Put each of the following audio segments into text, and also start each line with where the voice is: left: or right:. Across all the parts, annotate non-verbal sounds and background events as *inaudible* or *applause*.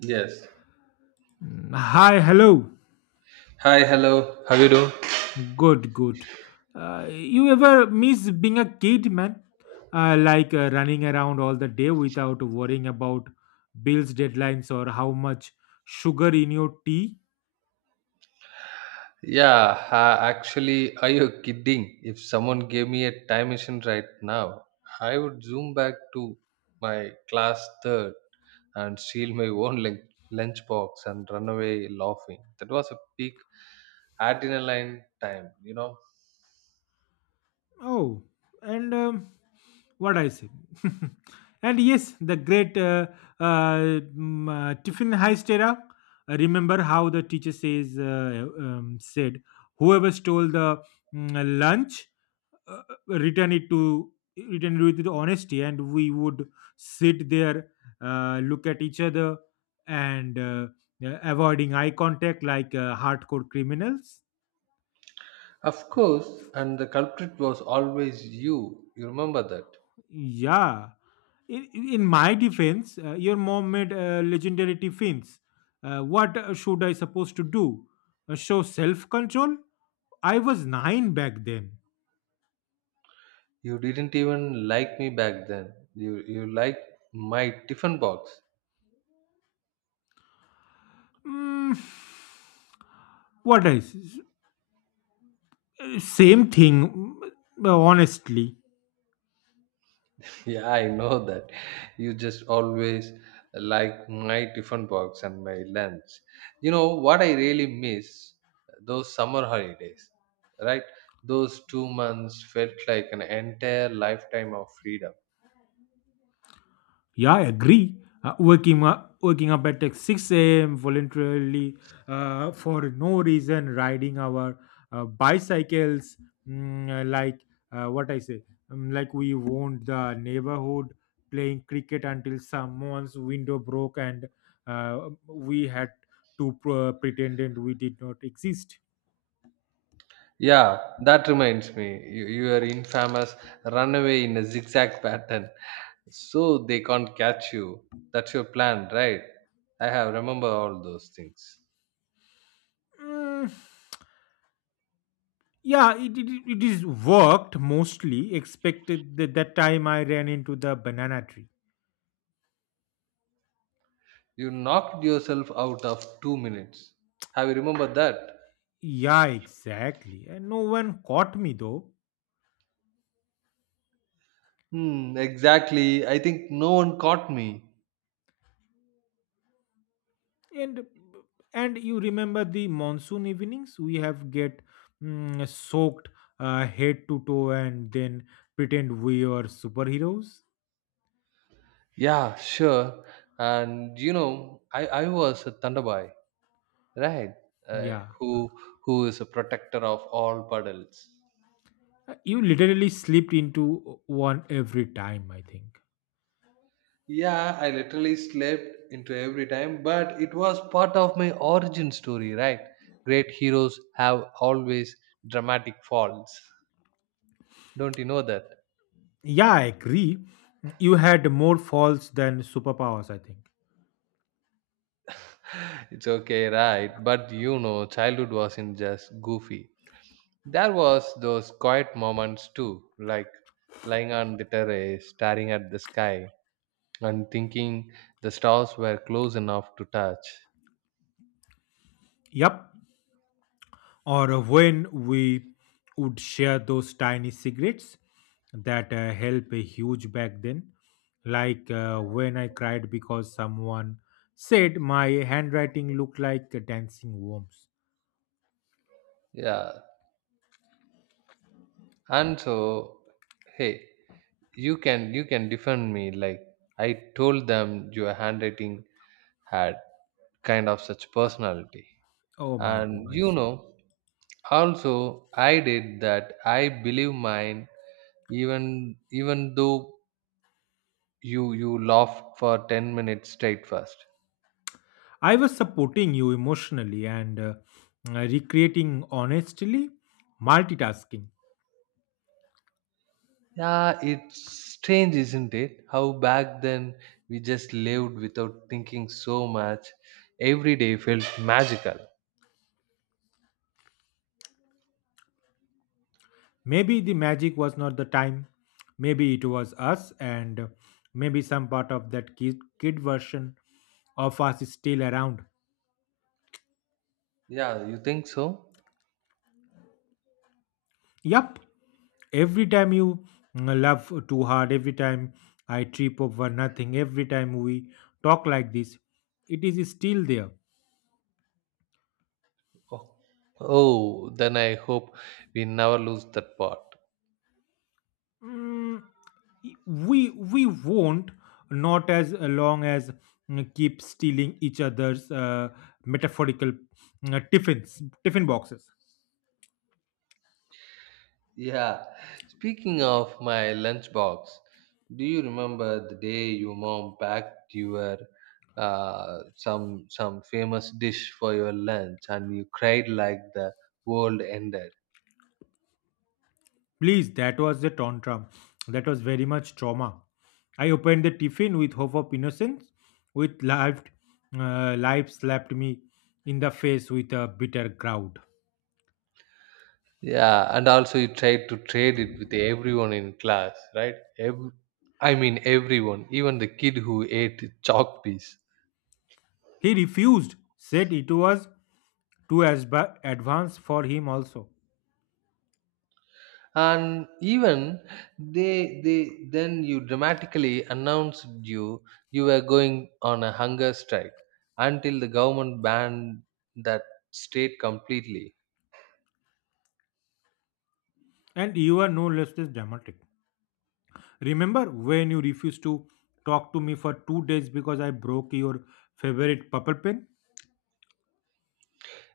right: Yes.
left: Hi, hello.
right: Hi, hello. How you doing?
left: Good, good. You ever miss being a kid, man? Like running around all the day without worrying about bills, deadlines, or how much sugar in your tea?
right: Yeah, ha, actually, are you kidding? If someone gave me a time machine right now, I would zoom back to my class third and steal my own lunchbox and run away laughing. That was a peak adrenaline time.
left: Oh, and what I say? *laughs* And yes, the great Tiffin heist era. Remember how the teacher says said, Whoever stole the lunch, uh, return it to return it with honesty, and we would sit there, look at each other, and avoiding eye contact like hardcore criminals.
right: Of course, and the culprit was always you. You remember that.
left: Yeah, in my defense, your mom made legendary tiffins. What should I supposed to do? Show self-control. I was nine back then.
right: You didn't even like me back then. You liked my tiffin box.
left: mm, *sighs* what else? Same thing, honestly.
right: Yeah, I know that. You just always like my tiffin box and my lunch. You know what I really miss? Those summer holidays, right? Those 2 months felt like an entire lifetime of freedom.
left: Yeah, I agree. Waking up at like 6 a.m. voluntarily, for no reason, riding our bicycles, like uh, what I say, like we owned the neighborhood, playing cricket until someone's window broke, and we had to pretend and we did not exist.
right: Yeah, that reminds me. Your infamous runaway in a zigzag pattern, so they can't catch you. That's your plan, right? I have remember all those things.
left: Mm, yeah, it is worked mostly. Expected that time I ran into the banana tree.
right: You knocked yourself out of 2 minutes. Have you remembered that?
left: Yeah, exactly. And no one caught me though.
right: Hmm, exactly. I think no one caught me.
left: And and you remember the monsoon evenings? We have get soaked head to toe and then pretend we are superheroes.
right: Yeah, sure. And you know, I was a Thunderboy, right? Uh,
left: Yeah.
right: who who is a protector of all puddles.
left: You literally slipped into one every time, I think.
right: Yeah, I literally slept into every time, but it was part of my origin story, right? Great heroes have always dramatic falls. Don't you know that?
left: Yeah, I agree. You had more falls than superpowers, I think.
right: It's okay, right? But you know, childhood wasn't just goofy. There was those quiet moments too, like lying on the terrace, staring at the sky, and thinking the stars were close enough to touch.
left: Yep. Or when we would share those tiny cigarettes that help a huge back then, like when I cried because someone said my handwriting looked like dancing worms.
right: Yeah, and so, hey, you can defend me. Like I told them, your handwriting had kind of such personality,
left: Oh my
right: and you
left: goodness,
right: know, also I did that. I believe mine even though you laughed for 10 minutes straight first.
left: I was supporting you emotionally, and recreating, honestly, multitasking.
right: Yeah, it's strange, isn't it, how back then we just lived without thinking so much. Every day felt magical.
left: Maybe the magic was not the time. Maybe it was us, and maybe some part of that kid version of us is still around.
right: Yeah, you think so?
left: Yup, every time you love too hard, every time I trip over nothing, every time we talk like this, it is still there.
right: Oh, oh then I hope we never lose that part.
left: Mm, we won't, not as long as keep stealing each other's metaphorical tiffin boxes.
right: Yeah. Speaking of my lunchbox, do you remember the day your mom packed your some famous dish for your lunch and you cried like the world ended?
left: Please, that was the tantrum. That was very much trauma. I opened the tiffin with hope of innocence, with life, life slapped me in the face with a bitter crowd.
right: Yeah, and also you tried to trade it with everyone in class, right? Everyone, even the kid who ate chalk piece.
left: He refused, said it was too advanced for him also.
right: And even they then you dramatically announced you were going on a hunger strike until the government banned that state completely.
left: And you are no less than dramatic. Remember when you refused to talk to me for 2 days because I broke your favorite purple pen?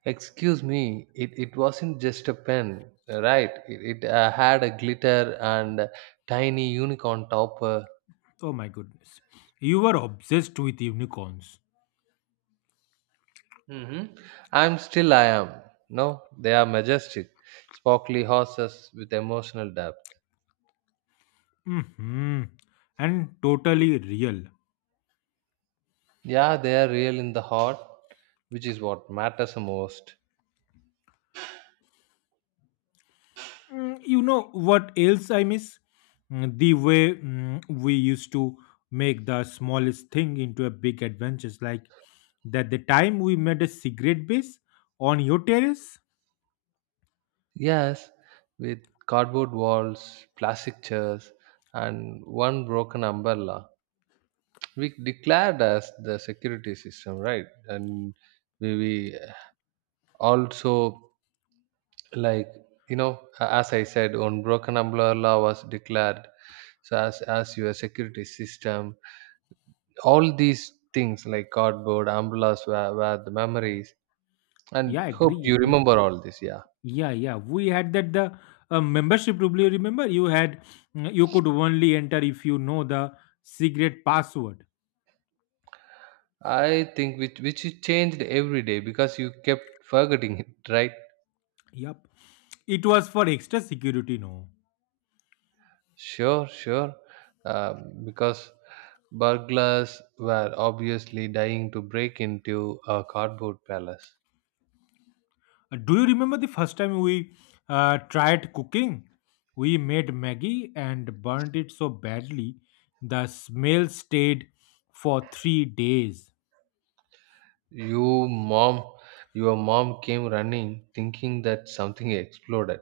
right: Excuse me, it wasn't just a pen, right? It had a glitter and a tiny unicorn topper.
left: Oh my goodness, you were obsessed with unicorns.
right: Hmm, I am, no, they are majestic sparkly horses with emotional depth.
left: Hmm. And totally real.
right: Yeah, they are real in the heart, which is what matters the most.
left: Mm, you know what else I miss? Mm. The way, we used to make the smallest thing into a big adventure, like that the time we made a cigarette base on your terrace.
right: Yes, with cardboard walls, plastic chairs, and one broken umbrella. We declared as the security system, right? And we also, like, as I said, one broken umbrella was declared so as your security system. All these things like cardboard, umbrellas were the memories. And
left: Yeah,
right: hope
left: agree,
right: you
left: agree.
right: remember all this, yeah.
left: Yeah, yeah. We had that the membership rule. You remember, you had, you could only enter if you know the cigarette password.
right: I think which is changed every day because you kept forgetting it, *laughs* right?
left: Yep, it was for extra security. No.
right: Sure, sure. Uh, because burglars were obviously dying to break into a cardboard palace.
left: Do you remember the first time we tried cooking? We made Maggie and burned it so badly the smell stayed for 3 days.
right: You mom, your mom came running, thinking that something exploded.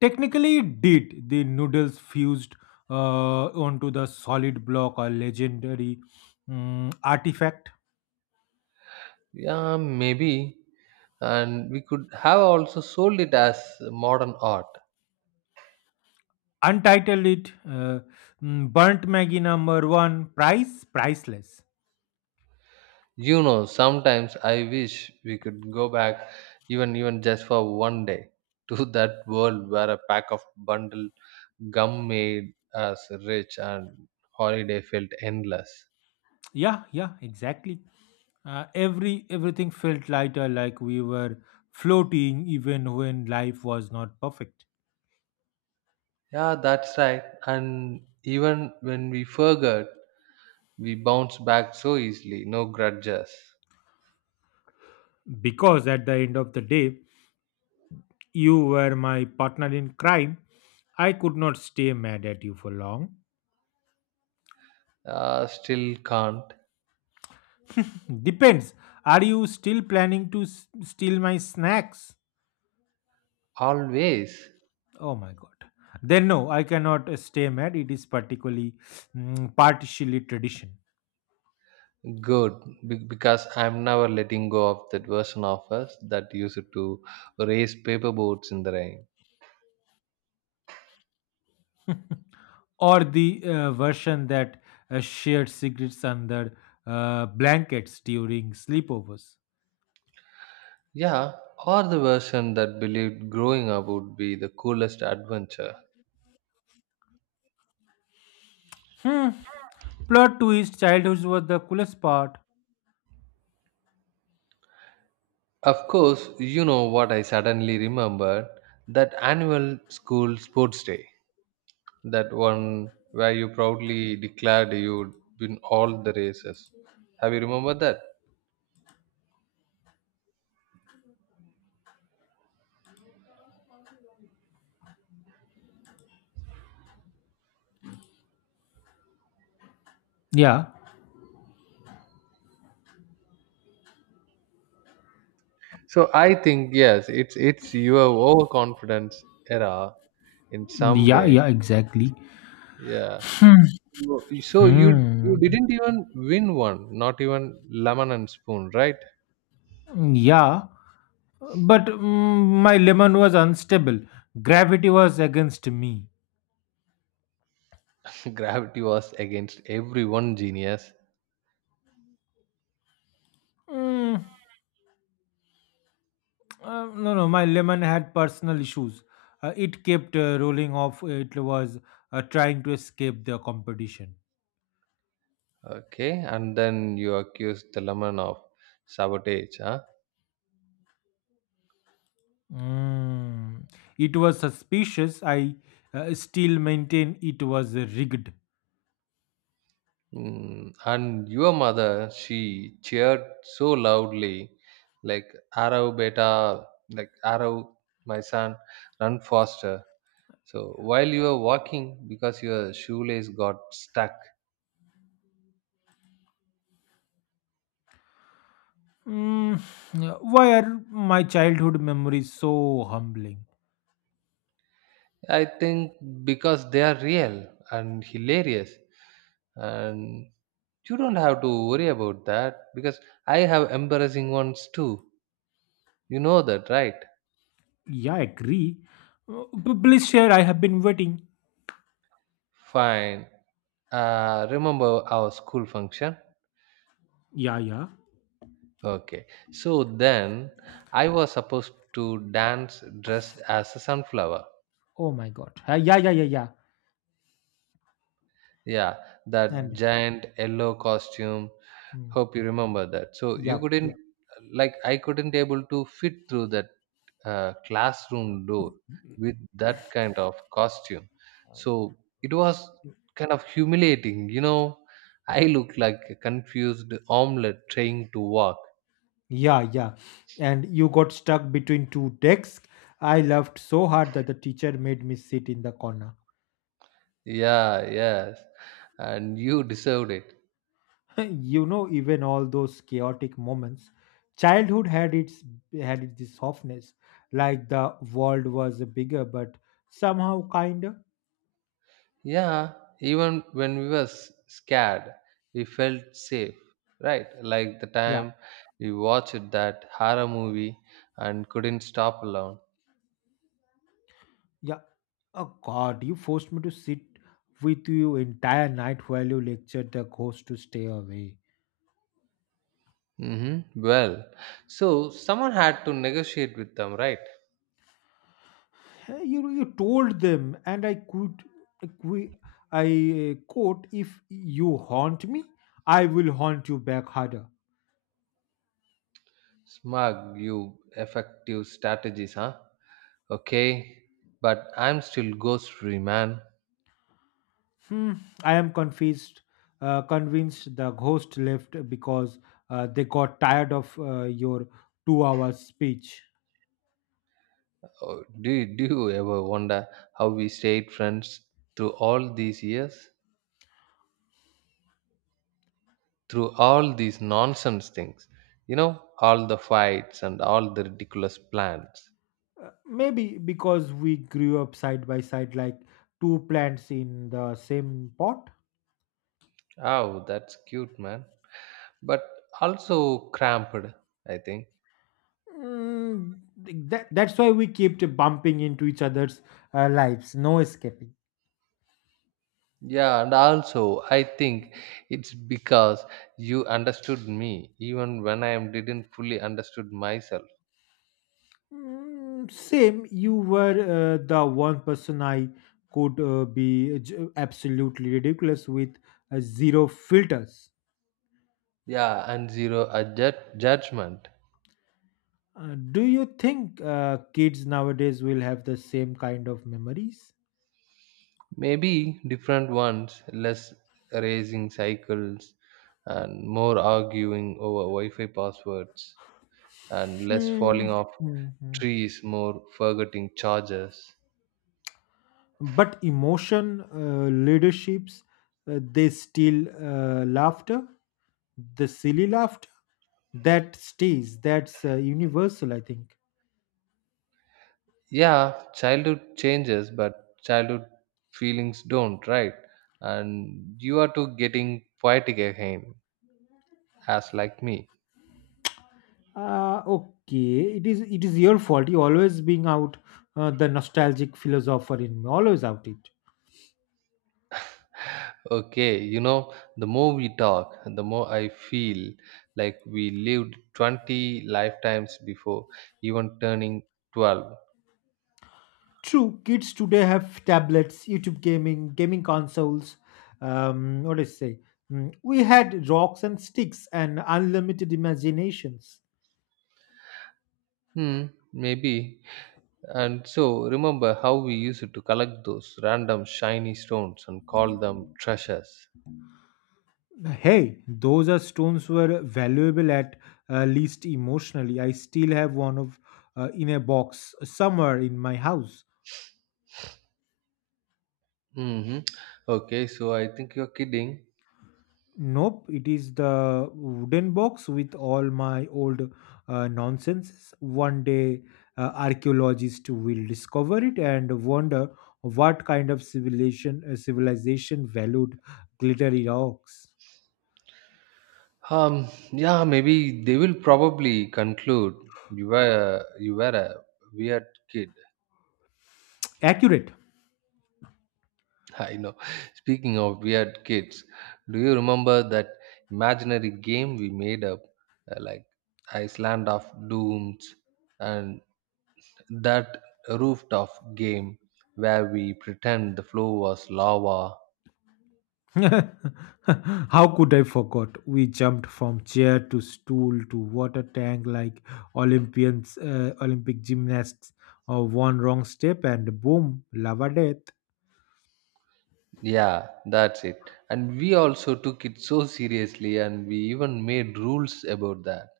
left: Technically, it did. The noodles fused onto the solid block, a legendary artifact.
right: Yeah, maybe, and we could have also sold it as modern art.
left: Untitled it, Burnt Maggie number one, priceless.
right: You know, sometimes I wish we could go back, even just for one day, to *laughs* that world where a pack of bundle gum made us rich and holiday felt endless.
left: Yeah, yeah, exactly. Everything felt lighter, like we were floating, even when life was not perfect.
right: Yeah, that's right. And even when we forgot, we bounce back so easily, no grudges.
left: Because at the end of the day, you were my partner in crime. I could not stay mad at you for long.
right: Still can't.
left: Depends. Are you still planning to steal my snacks?
right: Always.
left: Oh my god. Then no, I cannot stay mad. It is partially tradition.
right: Good, because I'm never letting go of that version of us that used to race paper boats in the rain.
left: Or the version that shared secrets under blankets during sleepovers.
right: Yeah, or the version that believed growing up would be the coolest adventure.
left: Hmm. Plot twist: childhood was the coolest part.
right: Of course. You know what I suddenly remembered? That annual school sports day, that one where you proudly declared you'd win all the races. Have you remembered that?
left: Yeah,
right: So I think yes, it's your overconfidence era in some
left: yeah,
right: way.
left: yeah, exactly.
right: Yeah. So you
left: Hmm.
right: didn't even win one, not even lemon and spoon, right?
left: Yeah, but my lemon was unstable. Gravity was against me.
right: *laughs* Gravity was against everyone, genius.
left: Mm, no, no, my lemon had personal issues. It kept rolling off. It was trying to escape the competition.
right: Okay, and then you accused the lemon of sabotage, huh?
left: Mm. It was suspicious. I still maintain it was rigged.
right: Mm. And your mother, she cheered so loudly, like arrow beta, like arrow, my son, run faster. So while you were walking, because your shoelace got stuck,
left: Mm. Why are my childhood memories so humbling?
right: I think because they are real and hilarious, and you don't have to worry about that because I have embarrassing ones too. You know that, right?
left: Yeah, I agree. Please share. I have been waiting.
right: Fine. Remember our school function?
left: Yeah, yeah.
right: Okay. So then I was supposed to dance dressed as a sunflower.
left: Oh my God. Yeah, yeah, yeah, yeah.
right: Yeah, that
left: And
right: giant yellow costume.
left: mm,
right: Hope you remember that. So you
left: yep,
right: couldn't,
left: yep.
right: like, I couldn't able to fit through that classroom door with that kind of costume. So it was kind of humiliating. I looked like a confused omelette trying to walk.
left: Yeah, yeah. And you got stuck between two desks. I laughed so hard that the teacher made me sit in the corner.
right: Yeah, yes, and you deserved it.
left: You know, even all those chaotic moments, childhood had its this softness, like the world was bigger but somehow kinder.
right: Yeah, even when we were scared, we felt safe, right? Like the
left: Yeah,
right: time we watched that horror movie and couldn't stop alone.
left: yeah. Oh god, you forced me to sit with you entire night while you lectured the ghost to stay away. Hey,
right: Mm-hmm. Well, so someone had to negotiate with them, right?
left: you told them, and I could I qui- I, quote, if you haunt me, I will haunt you back harder.
right: Smug, you effective strategies, huh? Okay, but I'm still ghost-free, man.
left: Hmm, I am convinced the ghost left because they got tired of your 2 hour speech.
right: Oh, do you ever wonder how we stayed friends through all these years? Through all these nonsense things, you know all the fights and all the ridiculous plans.
left: Maybe because we grew up side by side, like two plants in the same pot.
right: Oh, that's cute, man, but also cramped, I think.
left: Mm, that's why we kept bumping into each other's lives, no escaping.
right: Yeah, and also I think it's because you understood me even when I am didn't fully understood myself.
left: Mm, same, you were the one person I could be absolutely ridiculous with, zero filters.
right: Yeah, and zero judgment.
left: Do you think kids nowadays will have the same kind of memories?
right: Maybe different ones, less racing cycles and more arguing over Wi-Fi passwords, and less
left: Hmm,
right: falling off
left: hmm, hmm.
right: trees, more forgetting charges.
left: But leaderships, they still, laughter, the silly laughter that stays. That's universal, I think.
right: Yeah, childhood changes, but childhood feelings don't, right? And you are too getting poetic again, as like me.
left: Okay, it is. It is your fault. You always being out the nostalgic philosopher in me. Always out it.
right: Okay, you know, the more we talk, the more I feel like we lived 20 lifetimes before even turning 12.
left: True, kids today have tablets, YouTube gaming, gaming consoles. What do I say? Mm. We had rocks and sticks and unlimited imaginations.
right: Hmm, maybe. And so, remember how we used to collect those random shiny stones and call them treasures.
left: Hey, those are stones were valuable at least emotionally. I still have one of in a box somewhere in my house.
right: Hmm. Okay, so I think you're kidding.
left: Nope, it is the wooden box with all my old nonsense. One day, archaeologists will discover it and wonder what kind of civilization valued glittery rocks.
right: Yeah, maybe they will probably conclude you were a weird kid.
left: Accurate.
right: *laughs* I know. Speaking of weird kids, do you remember that imaginary game we made up, like Iceland of Dooms, and that rooftop game where we pretend the floor was lava?
left: *laughs* How could I forget? We jumped from chair to stool to water tank like Olympic gymnasts. One wrong step and boom, lava death.
right: Yeah, that's it. And we also took it so seriously, and we even made rules about that.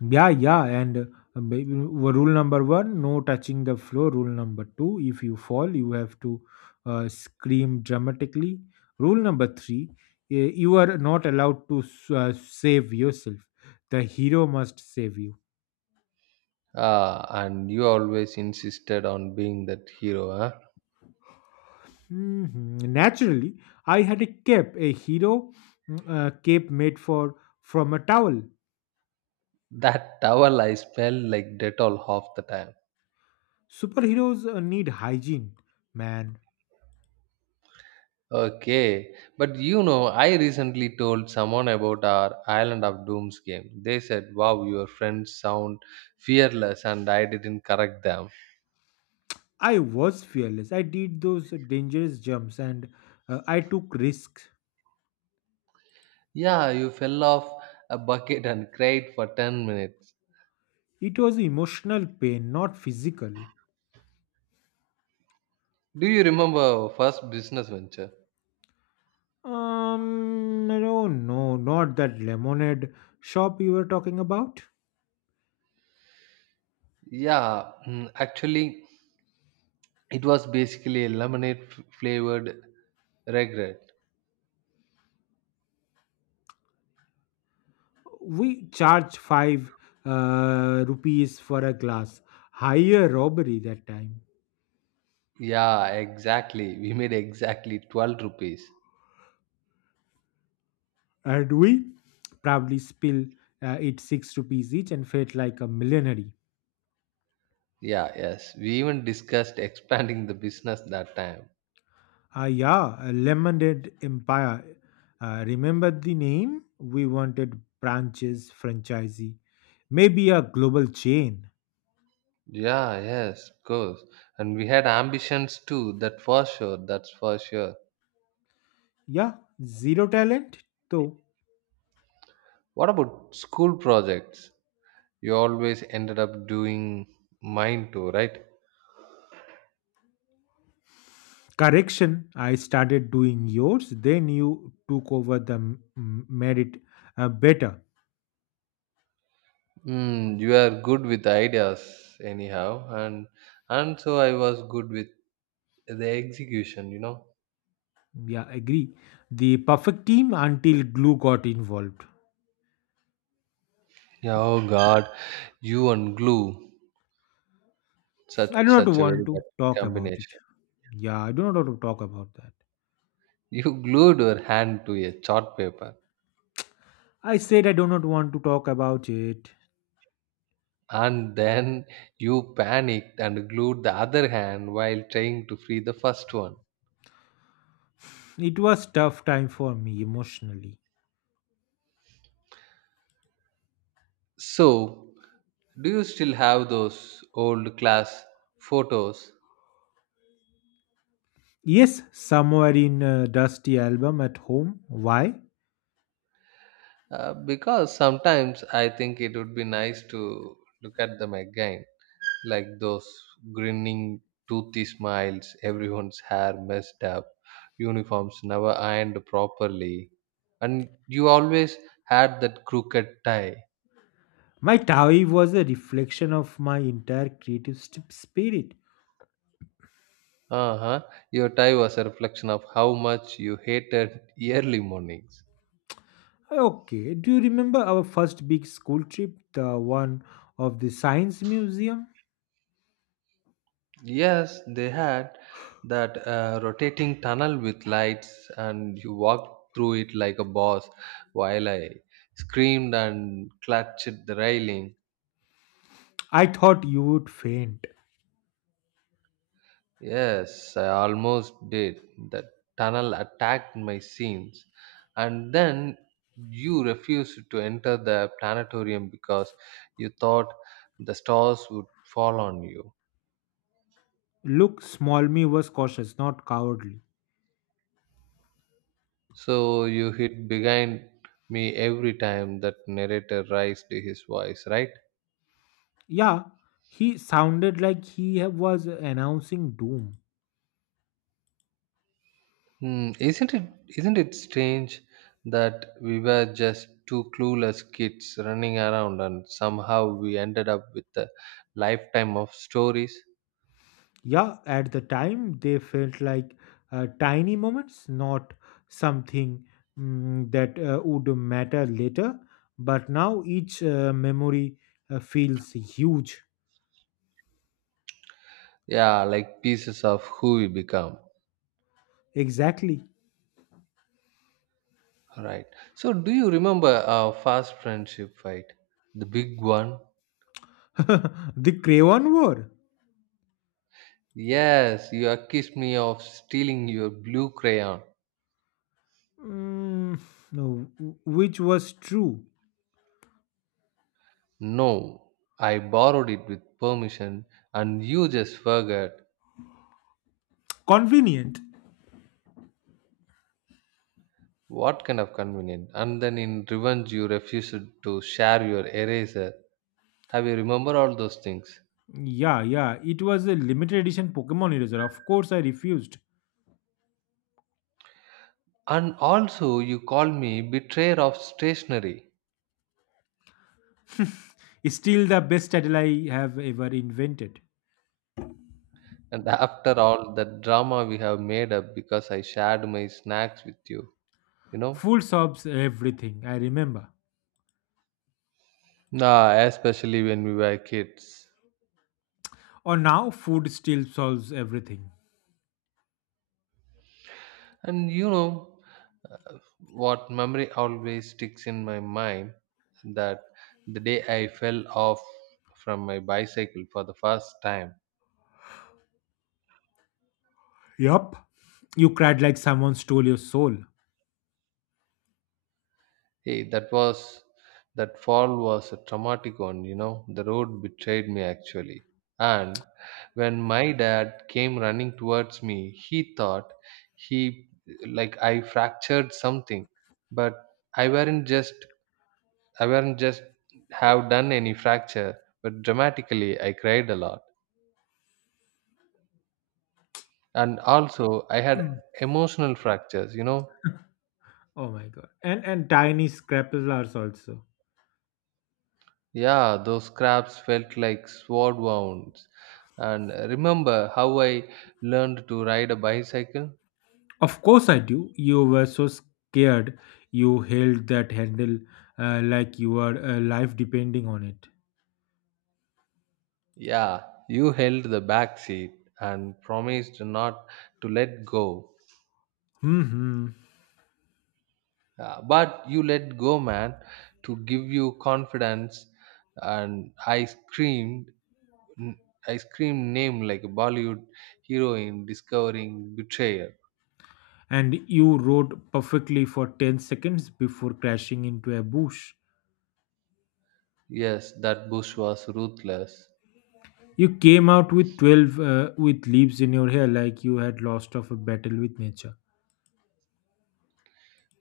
left: Yeah, yeah, and rule number one, no touching the floor. Rule number two, if you fall, you have to scream dramatically. Rule number three, you are not allowed to save yourself. The hero must save you.
right: Ah, and you always insisted on being that hero, huh?
left: Mhm. Naturally, I had a cape, a hero cape made for from a towel.
right: That towel I smell like Dettol half the time.
left: Superheroes need hygiene, man.
right: Okay, but you know, I recently told someone about our Island of Dooms game. They said, "Wow, your friends sound fearless," and I didn't correct them.
left: I was fearless. I did those dangerous jumps, and I took risks.
right: Yeah, you fell off a bucket and cried for 10 minutes.
left: It was emotional pain, not physical.
right: Do you remember first business venture?
left: No, no, not that lemonade shop you were talking about.
right: Yeah, actually, it was basically a lemonade flavored regret.
left: We charged five rupees for a glass. Higher robbery that time.
right: Yeah, exactly. We made exactly 12 rupees.
left: And we probably spill it six rupees each and felt like a millionaire.
right: Yeah, yes. We even discussed expanding the business that time.
left: Ah, yeah, a Lemonade Empire. Remember the name? We wanted branches, franchisee, maybe a global chain.
right: Yeah, yes, of course. And we had ambitions too, that's for sure.
left: Yeah, zero talent, though.
right: What about school projects? You always ended up doing mine too, right?
left: Correction, I started doing yours, then you took over the m- m- merit better.
right: Mm, you are good with ideas, anyhow, and so I was good with the execution. You know.
left: Yeah, agree. The perfect team until glue got involved.
right: Yeah, oh God, you and glue, such
left: I do not
right: such a
left: want
right: very
left: to
right: bad
left: talk about it.
right: combination. *laughs*
left: Yeah, I do not want to talk about that.
right: You glued your hand to a chart paper,
left: I said I do not want to talk about it.
right: and then you panicked and glued the other hand while trying to free the first one.
left: It was tough time for me emotionally.
right: So, do you still have those old class photos?
left: Yes, somewhere in a dusty album at home. Why?
right: Because sometimes I think it would be nice to look at them again, like those grinning, toothy smiles, *laughs* everyone's hair messed up, uniforms never ironed properly, and you always had that crooked tie.
left: My Tawi was a reflection of my entire creative spirit.
right: Uh huh. Your tie was a reflection of how much you hated *laughs* early mornings.
left: Okay, do you remember our first big school trip, the one of the science museum?
right: Yes, they had that rotating tunnel with lights, and you walked through it like a boss while I screamed and clutched the railing.
left: I thought you would faint.
right: Yes, I almost did. That tunnel attacked my scenes. And then you refused to enter the planetarium because you thought the stars would fall on you.
left: Look, small me was cautious, not cowardly.
right: So you hit behind me every time that narrator raised his voice, right?
left: Yeah, he sounded like he was announcing doom.
right: Hmm, isn't it strange that we were just two clueless kids running around and somehow we ended up with a lifetime of stories?
left: Yeah, at the time they felt like tiny moments, not something, that would matter later. But now each memory feels huge.
right: Yeah, like pieces of who we become.
left: Exactly.
right: Right. So do you remember our first friendship fight? The big one?
left: *laughs* The Crayon War.
right: Yes, you accused me of stealing your blue crayon.
left: Mm, no, which was true.
right: No, I borrowed it with permission and you just forgot.
left: Convenient.
right: What kind of convenient? And then in revenge, you refused to share your eraser. Have you remember all those things?
left: Yeah, yeah. It was a limited edition Pokemon eraser. Of course, I refused.
right: And also, you called me betrayer of stationery.
left: It's still the best title I have ever invented.
right: And *laughs* after all that drama, we have made up because I shared my snacks with you, you know?
left: Full sobs, everything. I remember.
right: Nah, especially when we were kids.
left: Or now food still solves everything.
right: And you know, what memory always sticks in my mind, that the day I fell off from my bicycle for the first time.
left: Yup. You cried like someone stole your soul.
right: Hey, that fall was a traumatic one. The road betrayed me actually. And when my dad came running towards me, he thought he like I fractured something, but I weren't just I weren't just have done any fracture, but dramatically I cried a lot. And also, I had
left: Mm.
right: emotional fractures.
left: Oh my god. And tiny scrapplers also.
right: Yeah, those scraps felt like sword wounds. And remember how I learned to ride a bicycle?
left: Of course I do. You were so scared. You held that handle, like your life depending on it.
right: Yeah, you held the back seat and promised not to let go.
left: Hmm.
right: But you let go, man, to give you confidence, and i screamed I screamed name like a Bollywood hero in discovering betrayal.
left: And you rode perfectly for 10 seconds before crashing into a bush.
right: Yes, that bush was ruthless.
left: You came out with leaves in your hair, like you had lost of a battle with nature.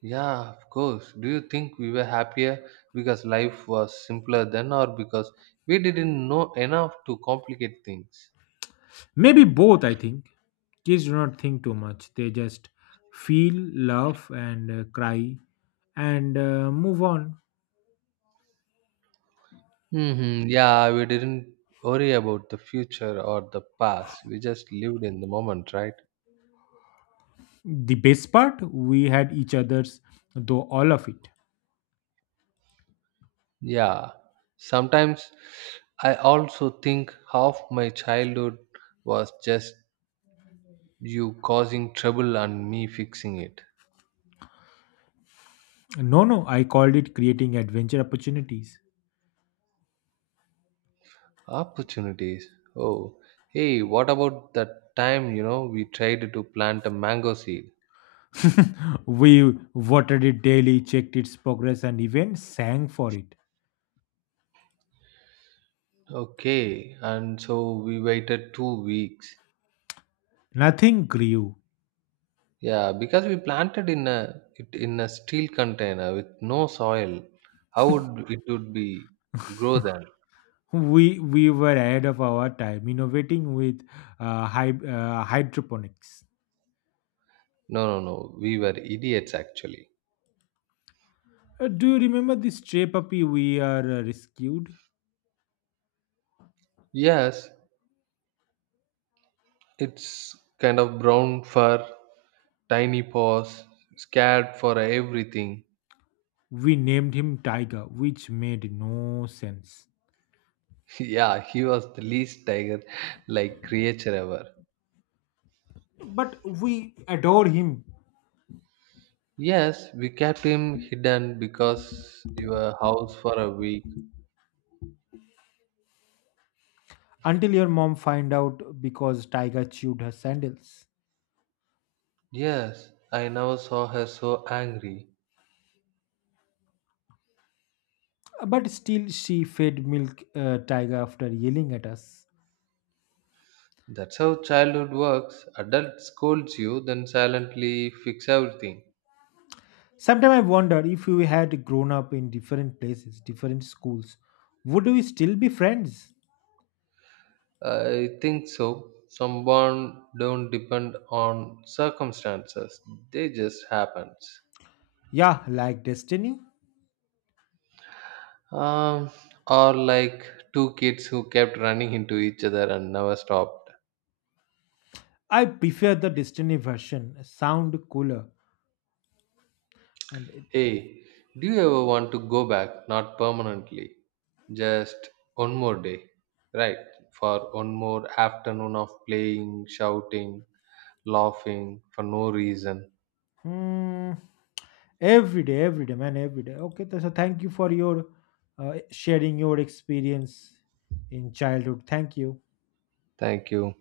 right: Yeah, of course. Do you think we were happier because life was simpler then or because we didn't know enough to complicate things?
left: Maybe both, I think. Kids do not think too much, they just feel, laugh, and cry, and move on.
right: Hmm. Yeah, we didn't worry about the future or the past. We just lived in the moment, right?
left: The best part, we had each other's, though, all of it.
right: Yeah. Sometimes I also think half my childhood was just you causing trouble and me fixing it.
left: No, no, I called it creating adventure opportunities.
right: Opportunities. Oh, hey, what about that time, we tried to plant a mango seed?
left: *laughs* We watered it daily, checked its progress, and even sang for it.
right: Okay, and so we waited 2 weeks.
left: Nothing grew.
right: Yeah, because we planted in a it in a steel container with no soil. How would it would be grow then?
left: We were ahead of our time, innovating with hydroponics.
right: No, no, no. We were idiots actually.
left: Do you remember this stray puppy we are rescued?
right: Yes, it's kind of brown fur, tiny paws, scared for everything.
left: We named him Tiger, which made no sense.
right: *laughs* Yeah, he was the least tiger like creature ever.
left: But we adore him
right: Yes, we kept him hidden because your house for a week.
left: until your mom find out because Tiger chewed her sandals.
right: Yes, I never saw her so angry.
left: But still, she fed milk, Tiger, after yelling at us.
right: That's how childhood works. Adult scolds you, then silently fix everything.
left: Sometimes I wonder if we had grown up in different places, different schools, would we still be friends?
right: I think so. Some bonds don't depend on circumstances, they just happens.
left: Yeah, like Destiny.
right: Um, or like two kids who kept running into each other and never stopped.
left: I prefer the Destiny version, sound cooler. And
right: Hey, do you ever want to go back? Not permanently, just one more day, right? For one more afternoon of playing, shouting, laughing for no reason.
left: Hmm. Every day, every day, man, every day. Okay, so thank you for your sharing your experience in childhood. Thank you.
right: Thank you.